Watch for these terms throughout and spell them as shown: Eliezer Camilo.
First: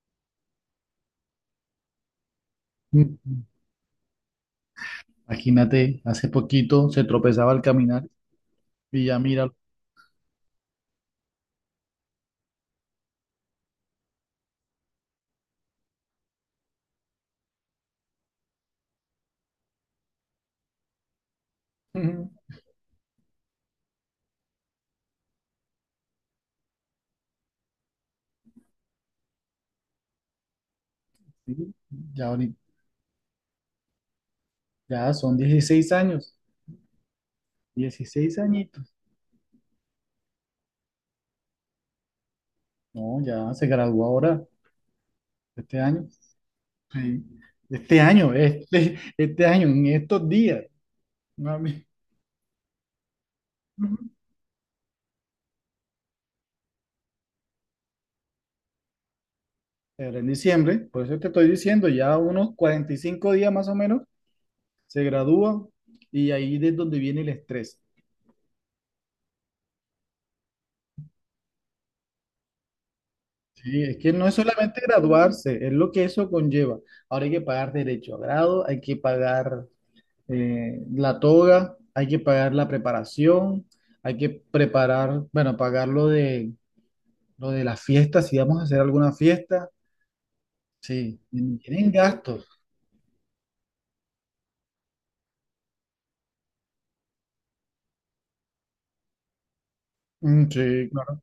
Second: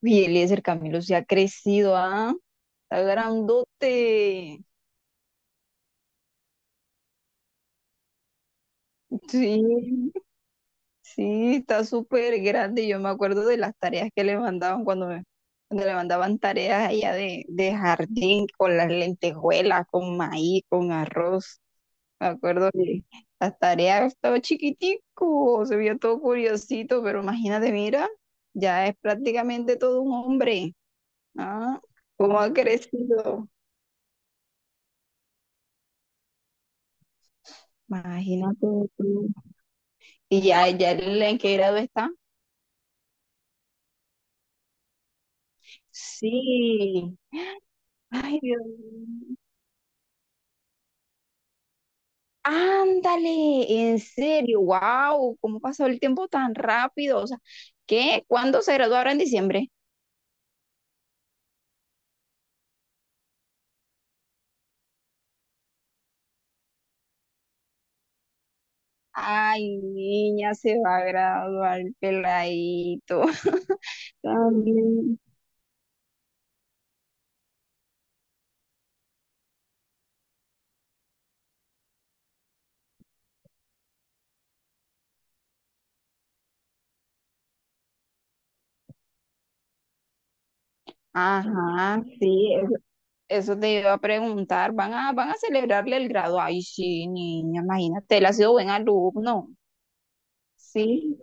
Uy, Eliezer Camilo se ha crecido, ¿ah? Está Mm. grandote. Imagínate, hace poquito se tropezaba al caminar y ya mira. Sí, sí, está súper grande. Yo me acuerdo de las tareas que le mandaban cuando le mandaban tareas allá de jardín con las lentejuelas, con maíz, con arroz. Me Ujú. acuerdo que las tareas estaba chiquitico, se veía todo curiosito, pero imagínate, mira, ya es prácticamente todo un hombre, Sí, ¿ah? ya, ¿Cómo ha crecido? ya son 16 años, 16 Imagínate añitos. tú. Y ya, ya en qué grado está. No, ya se graduó ahora, este año. Sí. Sí, este año, Ay, Dios mío. este año, en estos días. Mami. Ándale, en Ujú. serio, wow, ¿cómo pasó el tiempo tan rápido? O sea, ¿qué? ¿Cuándo se graduó ahora en diciembre? Era en diciembre, por eso te estoy diciendo, ya unos 45 días más o menos se gradúa y ahí es donde viene el estrés. Ay, niña, se va a graduar el peladito. Sí, es que no es solamente También. graduarse, es lo que eso conlleva. Ahora hay que pagar derecho a grado, hay que pagar la toga, hay que pagar la preparación, hay que preparar, bueno, pagar lo de las fiestas, si vamos a hacer alguna fiesta. Sí, tienen Ajá, gastos. sí, eso te iba a preguntar. ¿Van a, van a celebrarle el grado? Ay, sí, niña, imagínate, él ha sido buen alumno. Mm, sí, Sí. claro.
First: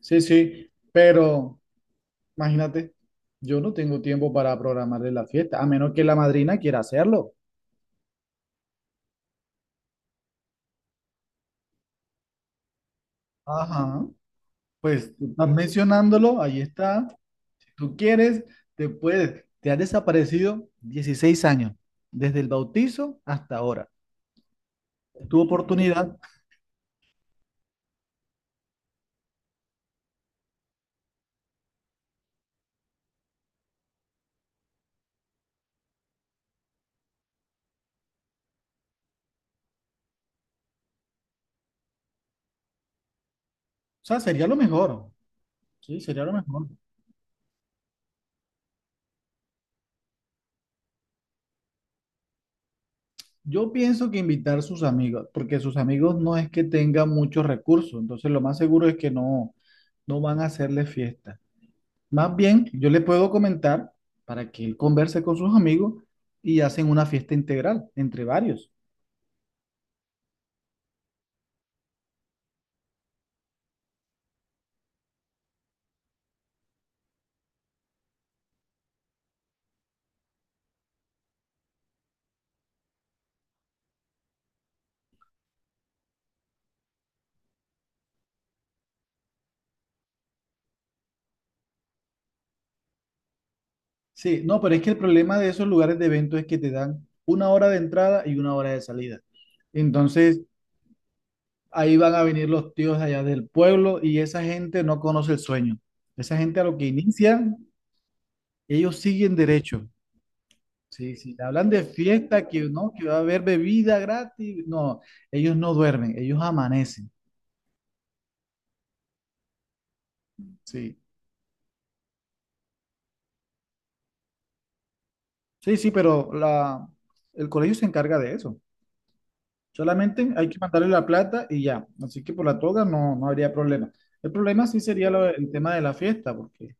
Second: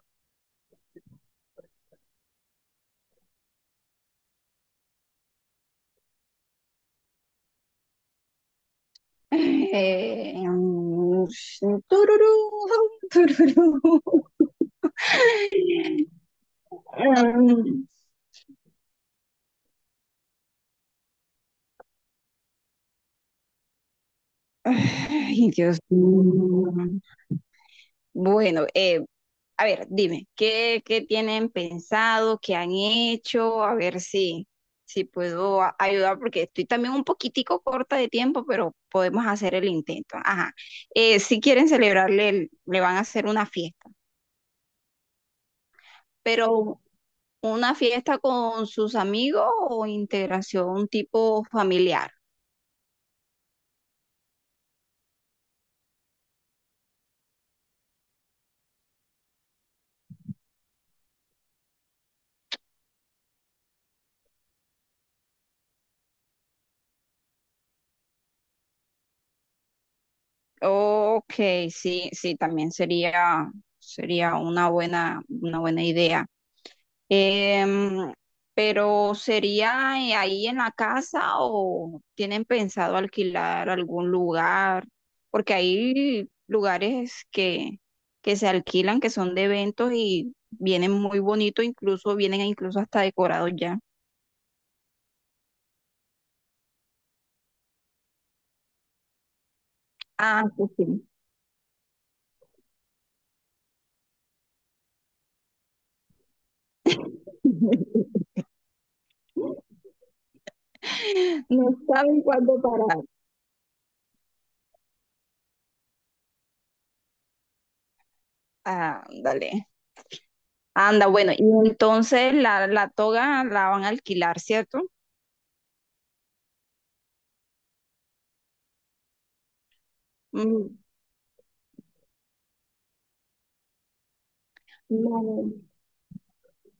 Sí, sí, pero imagínate, yo no tengo tiempo para programarle la fiesta, a menos que la madrina quiera hacerlo. Sí, tururú, Ajá, tururú. pues tú estás mencionándolo, ahí está. Mm, Tú quieres, te puedes. Te has desaparecido 16 años, desde el bautizo hasta ahora. Tu Ay, Dios oportunidad, o mío. Bueno, a ver, dime, ¿qué tienen pensado, qué han hecho? A ver si puedo ayudar, porque estoy también un poquitico corta de tiempo, pero podemos hacer el intento. Ajá. Si quieren celebrarle, le van a hacer una fiesta, sea, sería lo mejor. Sí, sería lo mejor. pero ¿una fiesta con sus amigos o integración tipo familiar? Yo pienso que invitar a sus amigos, porque sus amigos no es que tengan muchos recursos, entonces lo más seguro es que no, no van a hacerle fiesta. Más bien, yo le puedo comentar para que él converse con sus amigos y hacen una fiesta integral entre varios. Ok, sí, sí, sería una buena idea. Em, pero ¿sería ahí en la casa o tienen pensado alquilar algún lugar? Porque hay lugares que se alquilan, que son de eventos y vienen muy bonitos, incluso vienen incluso hasta decorados ya. Sí, no, pero es que el problema de esos lugares de evento es que te dan una hora de entrada y una hora de salida. Entonces, Ah, sí, sí. ahí van a venir los tíos allá del pueblo y esa gente no conoce el sueño. Esa gente a lo que inician, ellos siguen derecho. Sí, sí, te No hablan de saben fiesta, cuándo que no, parar. que va a haber bebida gratis. No, ellos no duermen, ellos amanecen. Ah, dale. Sí, Anda, bueno, y entonces la toga la van a alquilar, ¿cierto? sí, sí, pero el colegio se encarga de eso. Solamente hay que Mm, mandarle la plata y ya. Así que por la toga no, no habría problema. El problema sí sería el No, tema de la fiesta, porque,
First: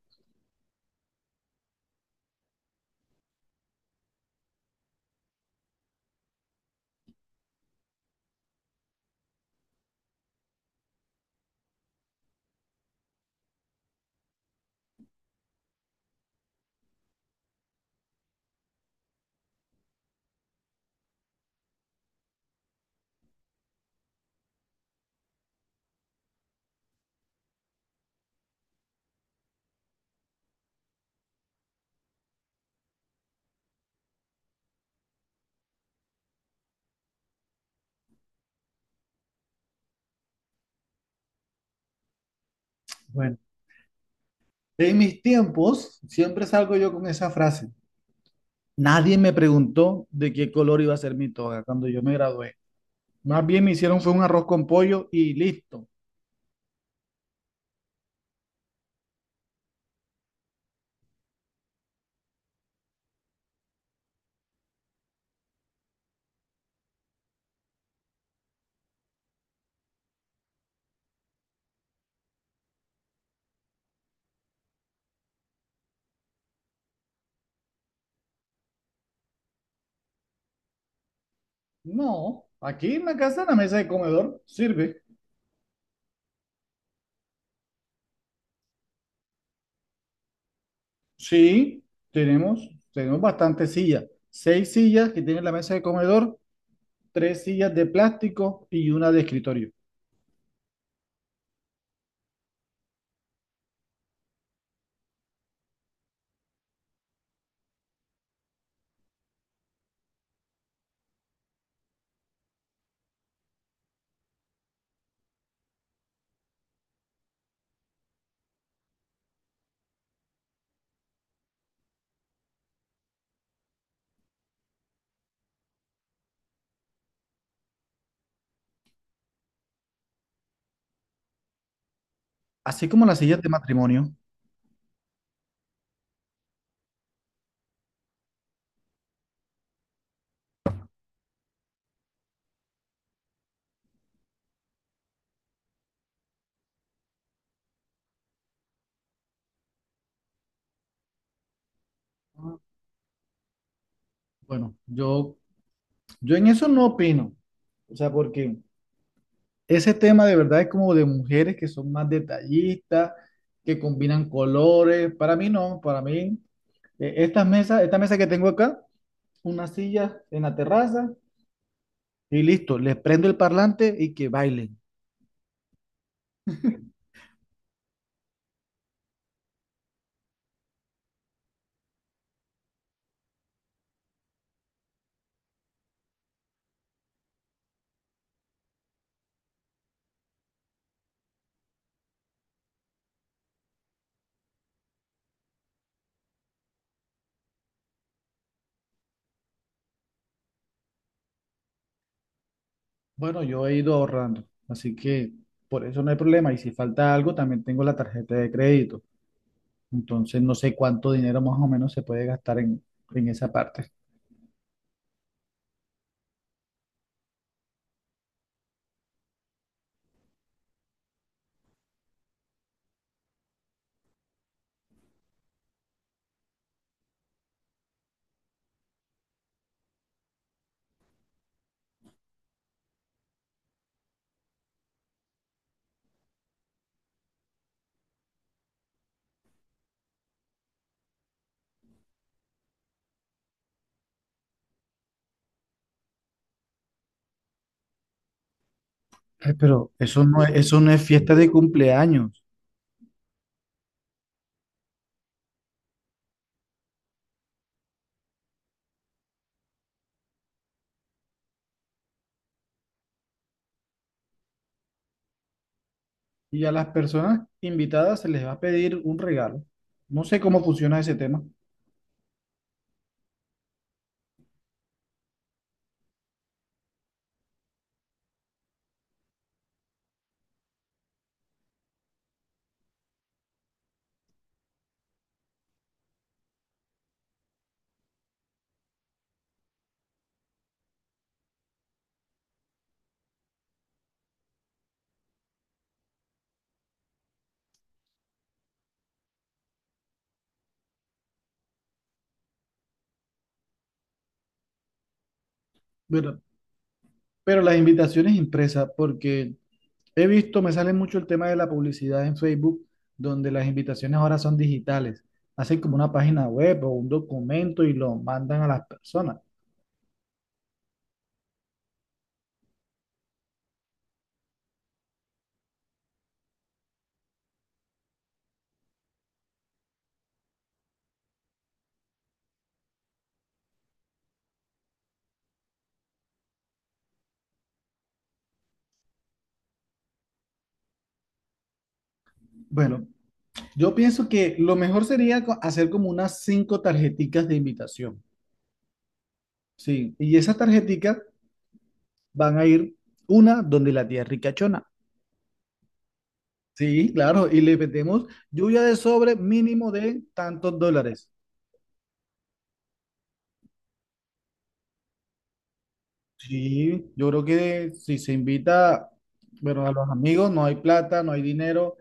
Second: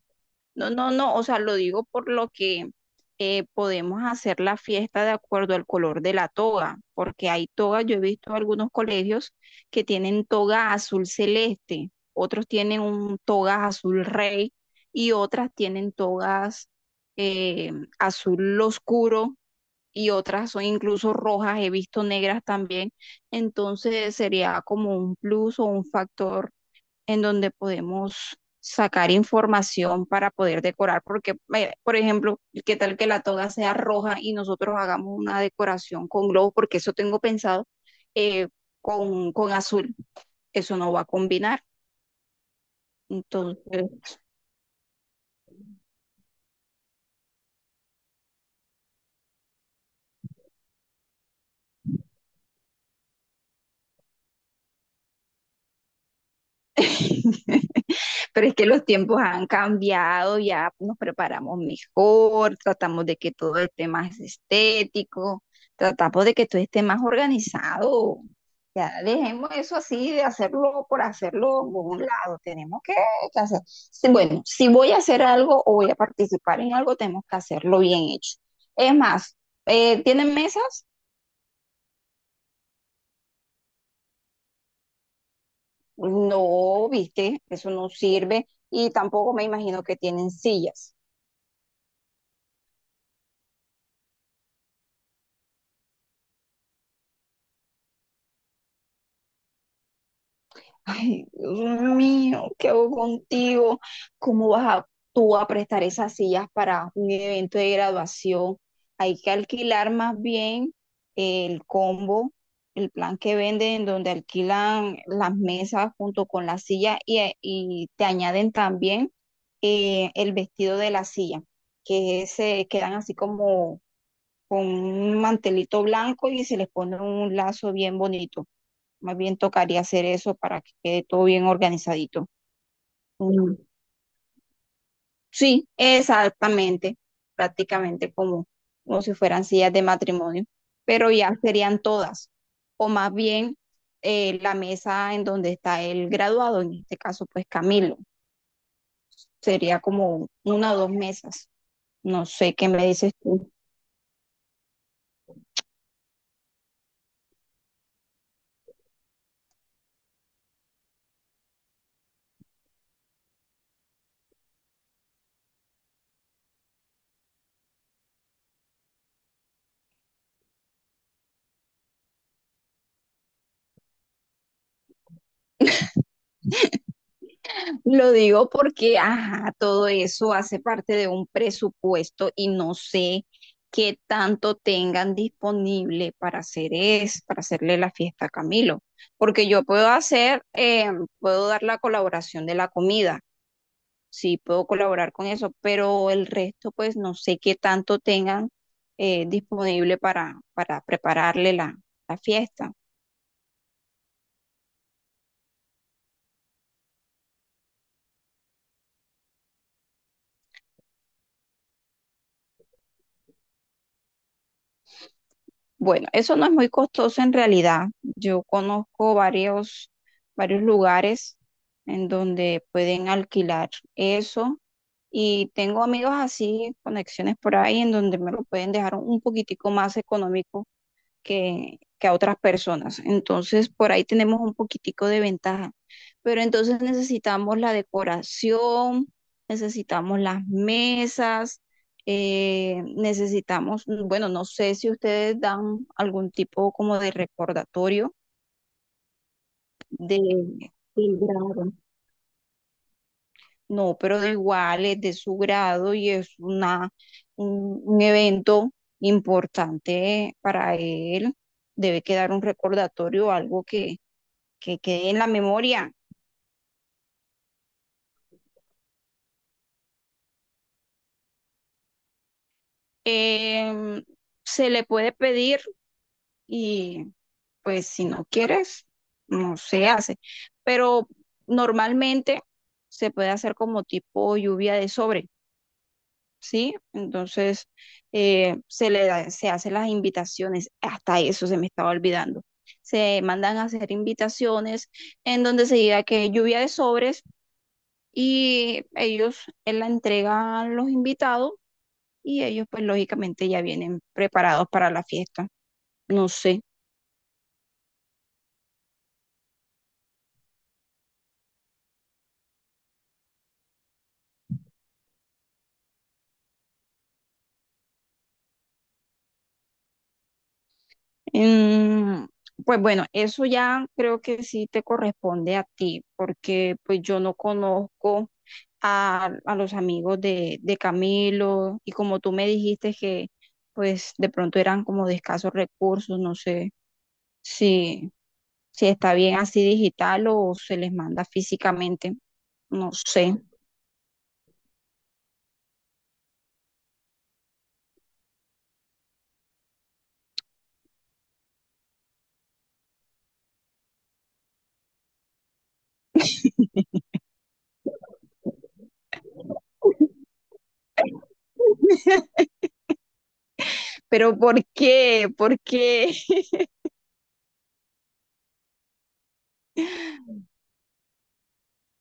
no, no, no, o sea, lo digo por lo que podemos hacer la fiesta de acuerdo al color de la toga, porque hay togas, yo he visto algunos colegios que tienen toga azul celeste, otros tienen un toga azul rey y otras tienen togas eh, azul oscuro y otras son incluso rojas, he visto negras también. Entonces sería como un plus o un factor en donde podemos sacar información para poder decorar, porque, por ejemplo, qué tal que la toga sea roja y nosotros hagamos una decoración con globos porque eso tengo pensado eh, con azul, eso no va a combinar. bueno, Entonces, en mis tiempos siempre salgo yo con esa frase. Nadie me preguntó de qué color iba a ser mi toga cuando yo me gradué. Más bien me hicieron fue un arroz con pollo y listo. pero es que los tiempos han cambiado, ya nos preparamos mejor, tratamos de que todo esté más estético, tratamos de que todo esté más organizado. Ya dejemos eso así de hacerlo por hacerlo por un lado. Tenemos que hacer. Bueno, si voy a hacer algo o voy a participar en algo, tenemos que hacerlo bien hecho. Es más, ¿tienen mesas? No, aquí en la casa, en la mesa de comedor, sirve. No, viste, eso no sirve. Y tampoco me imagino que tienen sillas. Sí, tenemos, bastantes sillas. Seis sillas que tiene la mesa de comedor, tres sillas de plástico y una de escritorio. Ay, Dios mío, ¿qué hago contigo? ¿Cómo vas a, tú a prestar esas sillas para un evento de graduación? Hay que alquilar más bien el combo, el plan que venden, donde alquilan las mesas junto con la silla y te añaden también el vestido de la silla, que se quedan así como con un mantelito blanco y se les pone un lazo bien bonito. Más bien tocaría hacer eso para que quede todo bien organizadito. Así como las sillas de Mm, matrimonio. Sí, exactamente, prácticamente como, como si fueran sillas de matrimonio, pero ya serían todas, o más bien la mesa en donde está el graduado, en este caso pues Camilo, sería como una o dos mesas, no sé qué me dices tú. Bueno, yo en eso no opino. O sea, porque ese tema de verdad es como de mujeres que son más detallistas, que combinan colores. Para mí no, para mí, estas mesas, esta mesa que tengo acá, una silla en la terraza y listo, les prendo el parlante y que bailen. Lo digo porque, ajá, todo eso hace parte de un presupuesto y no sé qué tanto tengan disponible para para hacerle la fiesta a Camilo. Porque yo puedo hacer, puedo dar la colaboración de la comida, sí, puedo colaborar con eso, pero el resto, pues no sé qué tanto tengan disponible para prepararle la fiesta. Bueno, yo he ido ahorrando, así que por eso no hay problema. Y si falta algo, también tengo la tarjeta de crédito. Entonces no sé cuánto dinero más o menos se puede gastar en, esa parte. Bueno, eso no es muy costoso en realidad. Yo conozco varios lugares en donde pueden alquilar eso y tengo amigos así, conexiones por ahí en donde me lo pueden dejar un poquitico más económico que a otras personas. Entonces, por ahí tenemos un poquitico de ventaja. Pero entonces necesitamos la decoración, necesitamos las mesas, necesitamos, bueno, no sé si ustedes dan algún tipo como de recordatorio Ay, pero de, eso no es, del fiesta de grado. cumpleaños. No, pero de igual es de su grado y es un evento importante para él. Debe quedar un recordatorio, algo que quede en la memoria. Y a las personas invitadas se les va a pedir un regalo. No sé cómo funciona ese tema, Eh, Se le puede pedir y pues si no quieres, no se hace. Pero normalmente se puede hacer como tipo lluvia de sobre, ¿sí? Entonces se hacen las invitaciones, hasta eso se me estaba olvidando. Se mandan a hacer invitaciones en donde se diga que lluvia de sobres y ellos la entregan a los invitados y ellos pues lógicamente ya vienen preparados para la fiesta. No pero, sé. Las invitaciones impresas, porque he visto, me sale mucho el tema de la publicidad en Facebook, donde las invitaciones ahora son digitales. Hacen como una página web o un documento y lo mandan a las personas. Mm, pues bueno, eso ya creo que sí te corresponde a ti, porque pues yo no conozco a los amigos de Camilo y como tú me dijiste que pues de pronto eran como de escasos recursos, no sé si, si está bien así digital o se les manda físicamente, no Bueno, sé. yo pienso que lo mejor sería hacer como unas cinco tarjeticas de invitación. Sí, y esas tarjeticas van a ir una donde la tía ricachona. Sí, claro, y le metemos lluvia de sobre mínimo de tantos dólares. Pero ¿por qué? ¿Por qué? Sí, yo creo que si se invita, bueno, a los amigos no hay plata, no hay dinero,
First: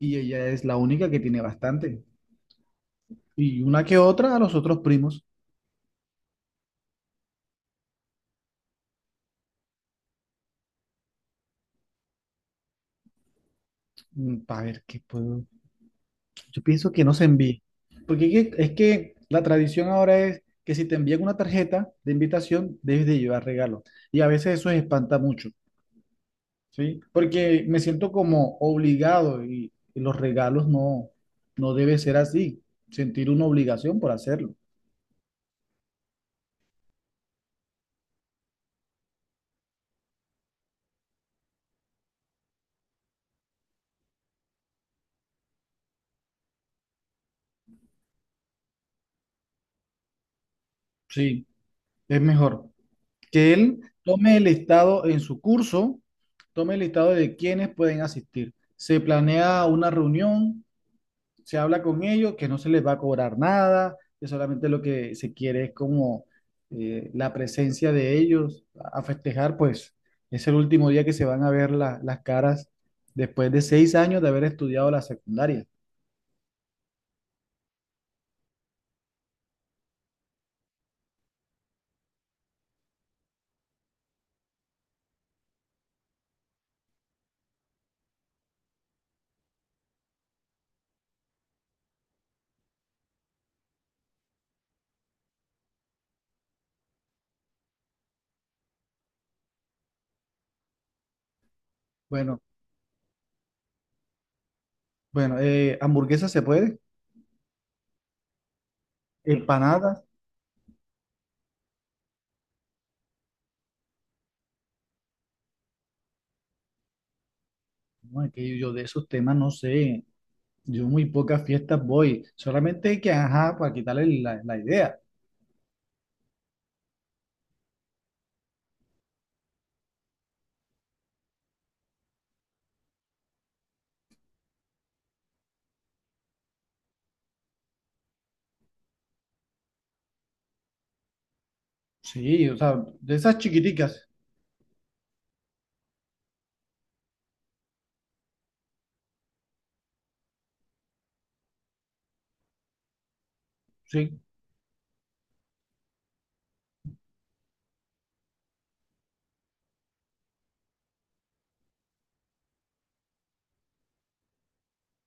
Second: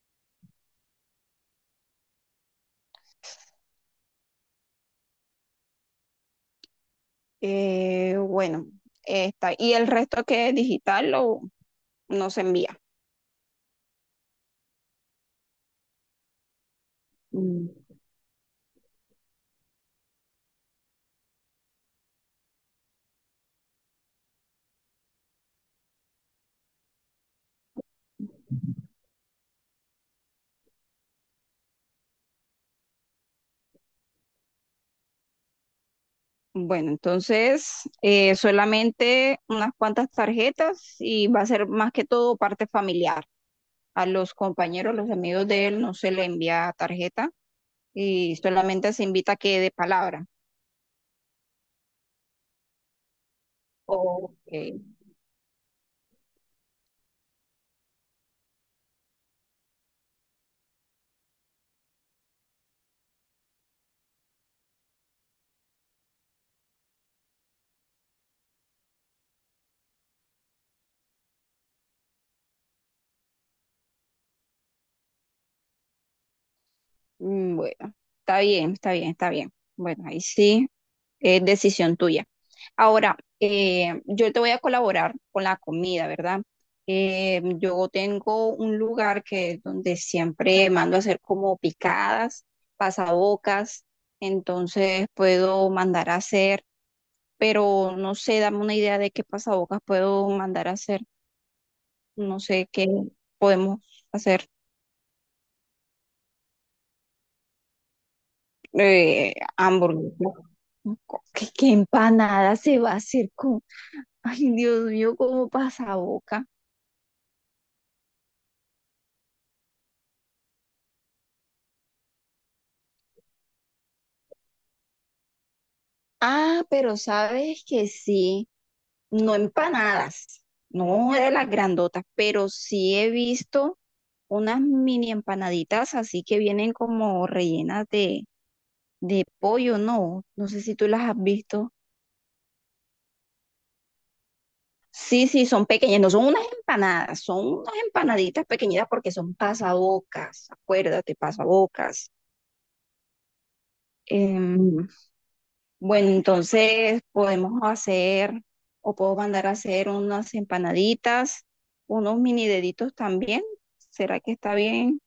y ella es la única que tiene bastante. Y una que otra a los otros primos, Bueno, está. Y el resto que es no se envía. para ver qué puedo. Yo pienso que no se envíe, Mm. porque es que, la tradición ahora es que si te envían una tarjeta de invitación, debes de llevar regalo. Y a veces eso espanta mucho, ¿sí? Porque me siento como obligado y, los regalos no, no debe ser así, sentir una obligación por hacerlo. Bueno, entonces solamente unas cuantas tarjetas y va a ser más que todo parte familiar. A los compañeros, los amigos de él no se le envía tarjeta y solamente se invita a que de palabra. Sí, es mejor que él tome el Ok. listado en su curso, tome el listado de quienes pueden asistir. Se planea una reunión, se habla con ellos que no se les va a cobrar nada, que solamente lo que se quiere es como, la presencia de ellos a festejar, pues es el último día que se van a ver las caras después de 6 años de haber estudiado la secundaria. Bueno, está bien, está bien, está bien. Bueno, ahí sí es decisión tuya. Ahora, yo te voy a colaborar con la comida, ¿verdad? Yo tengo un lugar que donde siempre mando a hacer como picadas, pasabocas, entonces puedo mandar a hacer, pero no sé, dame una idea de qué pasabocas puedo mandar a hacer, no Bueno, sé qué podemos hacer, bueno, hamburguesas se puede, empanadas, hamburguesas, ¿qué empanada se va a hacer con, ay Dios mío, como pasaboca? no, es que yo de esos temas no sé, yo muy pocas fiestas voy, solamente que, ajá, para quitarle la, idea. Ah, pero sabes que sí, no empanadas, no de las grandotas, pero sí he visto unas mini empanaditas así que vienen como rellenas de pollo, ¿no? No sé si tú las has visto. Sí, o sea, de esas chiquiticas, Sí, sí, son pequeñas, no son unas empanadas, son unas empanaditas pequeñitas porque son pasabocas, acuérdate, pasabocas. sí. Em, Bueno, entonces podemos hacer o puedo mandar a hacer unas empanaditas, unos mini deditos también. ¿Será que está bien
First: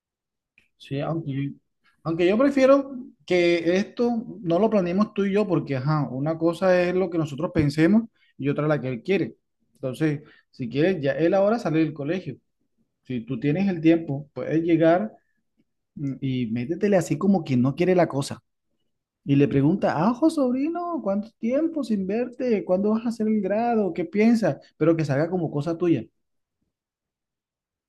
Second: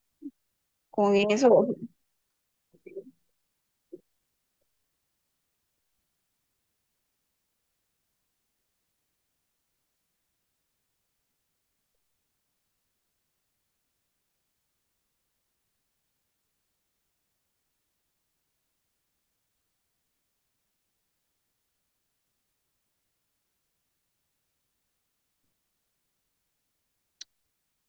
Sí, con aunque yo, eso? Prefiero que esto no lo planeemos tú y yo, porque ajá, una cosa es lo que nosotros pensemos y otra la que él quiere. Entonces, si quieres, ya él ahora sale del colegio. Si tú tienes el tiempo, puedes llegar, y métetele así como quien no quiere la cosa. Y le pregunta, ajo, sobrino, ¿cuánto tiempo sin verte? ¿Cuándo vas a hacer el grado? ¿Qué piensas? Pero que salga como cosa tuya.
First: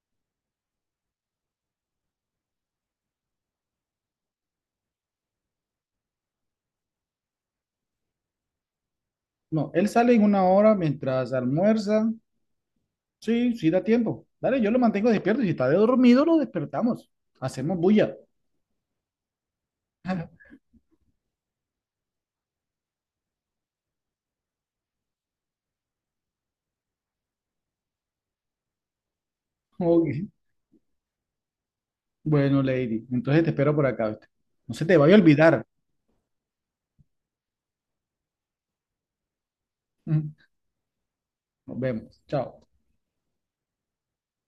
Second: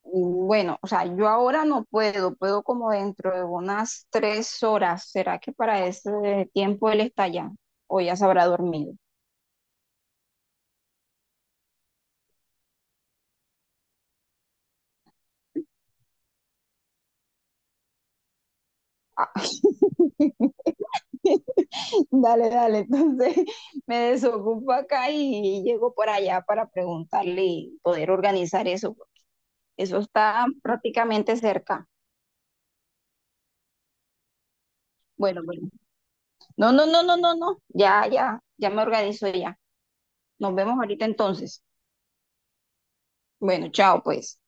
Bueno, o sea, yo ahora no puedo, puedo como dentro de unas 3 horas. ¿Será que para ese tiempo él está allá o ya se habrá dormido? No, él sale en una hora mientras almuerza. Sí, sí da tiempo. Dale, yo lo mantengo despierto. Y si está dormido, lo despertamos. Hacemos bulla. Ah, dale, dale, entonces me desocupo acá y llego por allá para preguntarle y poder organizar eso. Eso Ok. está prácticamente cerca. Bueno, Lady, entonces te espero por acá, ¿viste? No se te vaya a Bueno, olvidar. bueno. No, no, no, no, no, no. Ya, ya, ya me organizo ya. Nos Nos vemos ahorita entonces. vemos. Chao. Bueno, chao, pues.